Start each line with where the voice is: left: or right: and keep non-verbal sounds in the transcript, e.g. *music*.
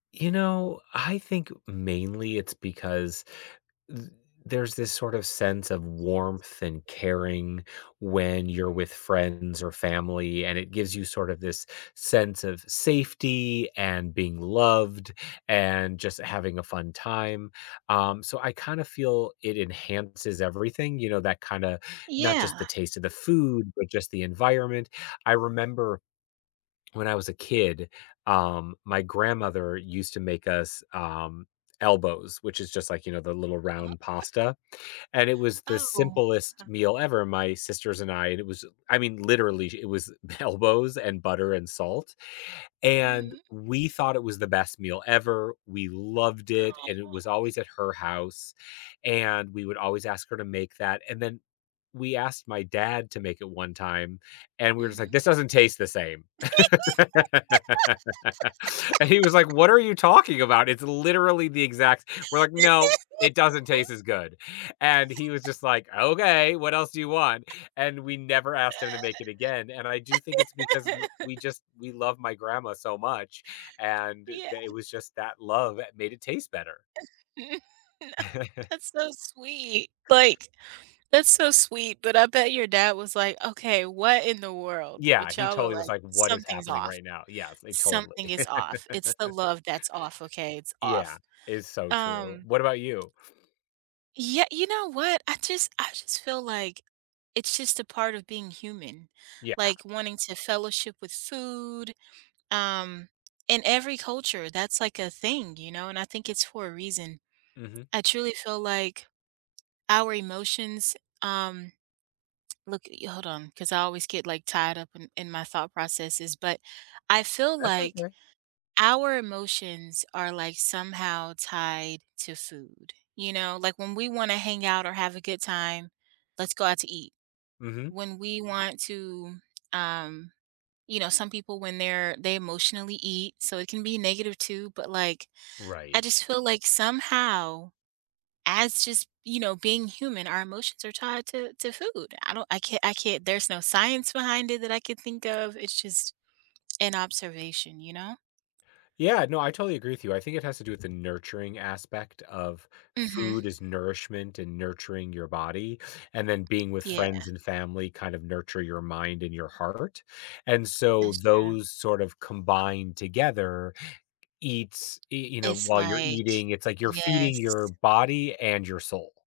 left: You know, I think mainly it's because th there's this sort of sense of warmth and caring when you're
right: Mhm.
left: with friends or family, and it gives you sort of this sense of safety, and being loved, and just having a fun time, um, so, I kind of feel it enhances everything, you know, that kinda not
right: Yeah.
left: just the taste of the food, but just the environment. I remember when I was a kid, um, my grandmother used to make us, um, elbows which is just like, you know, the little
right: U uh,
left: round pasta, and it was the
right: Oh,
left: simplest
right: uh
left: meal ever, my sisters and I and it was I mean, literally, it was elbows and butter and salt, and
right: Mhm.
left: we thought it was the best meal ever, we loved it, and it was always
right: *unintelligible*
left: at her house, and we would always ask her to make that, and then we asked my dad to make it 1 time, and we're just like,
right: Mhm.
left: "This doesn't taste the same." *laughs* And he was like, "What are you talking about? It's
right: *laughs*
left: literally the exact" we're like, "No, it doesn't taste
right: *laughs*
left: as good." And he was just
right: *laughs*
left: like, "Okay, what else do you want?"
right: *chuckles*
left: And we never asked him to make it again, and I do think it's because w we
right: *laughs*
left: just we love my grandma so much, and
right: Yeah.
left: tha was just that love that made it taste better.
right: *laughs*
left: *chuckles*
right: That's so sweet like, that's so, sweet, but, I bet your dad was like, "Okay, what in the world."
left: Yeah,
right: but
left: he
right: y'all are
left: totally was
right: like,
left: like, "What is
right: something's
left: happening
right: off
left: right now?" Yes, they totally.
right: something is off. It's the love that's off, okay, it's
left: Yeah,
right: off,
left: it's so true.
right: um
left: What about you?
right: Yeah you know what, I just I just feel like, it's just a part of being human,
left: Yeah.
right: like, wanting to fellowship with food um, in every culture that's, like, a thing, you know, and I think it's for a reason.
left: Mhm.
right: I truly feel like, our emotions, um, look *tsk* yo hold on, cause I always get, like, tied up in in my thought processes, but I feel
left: That's
right: like,
left: okay.
right: our emotions are like, somehow tied to food, you know, like when we wanna hang out or have a good time "Let's go out to eat."
left: Mhm.
right: When we want to, um you know, some people when they're they emotionally eat, so, it can be negative too, but like I
left: Right.
right: just feel like somehow, as just you know, being human, our emotions are tied to to food. I don't I can't I can't, there's no science behind it that I could think of It's just an observation, you know.
left: Yeah, no, I totally agree with you. I think it has to do with the nurturing aspect of
right: Mhm.
left: food is nourishment and nurturing your body, and then being with
right: Yeah.
left: friends and family kind of nurture your mind and your heart, and so,
right: That's true.
left: those sort of combined together eats, y you know,
right: It's
left: while you're
right: like,
left: eating, it's like you're feeding your
right: yes.
left: body and your soul.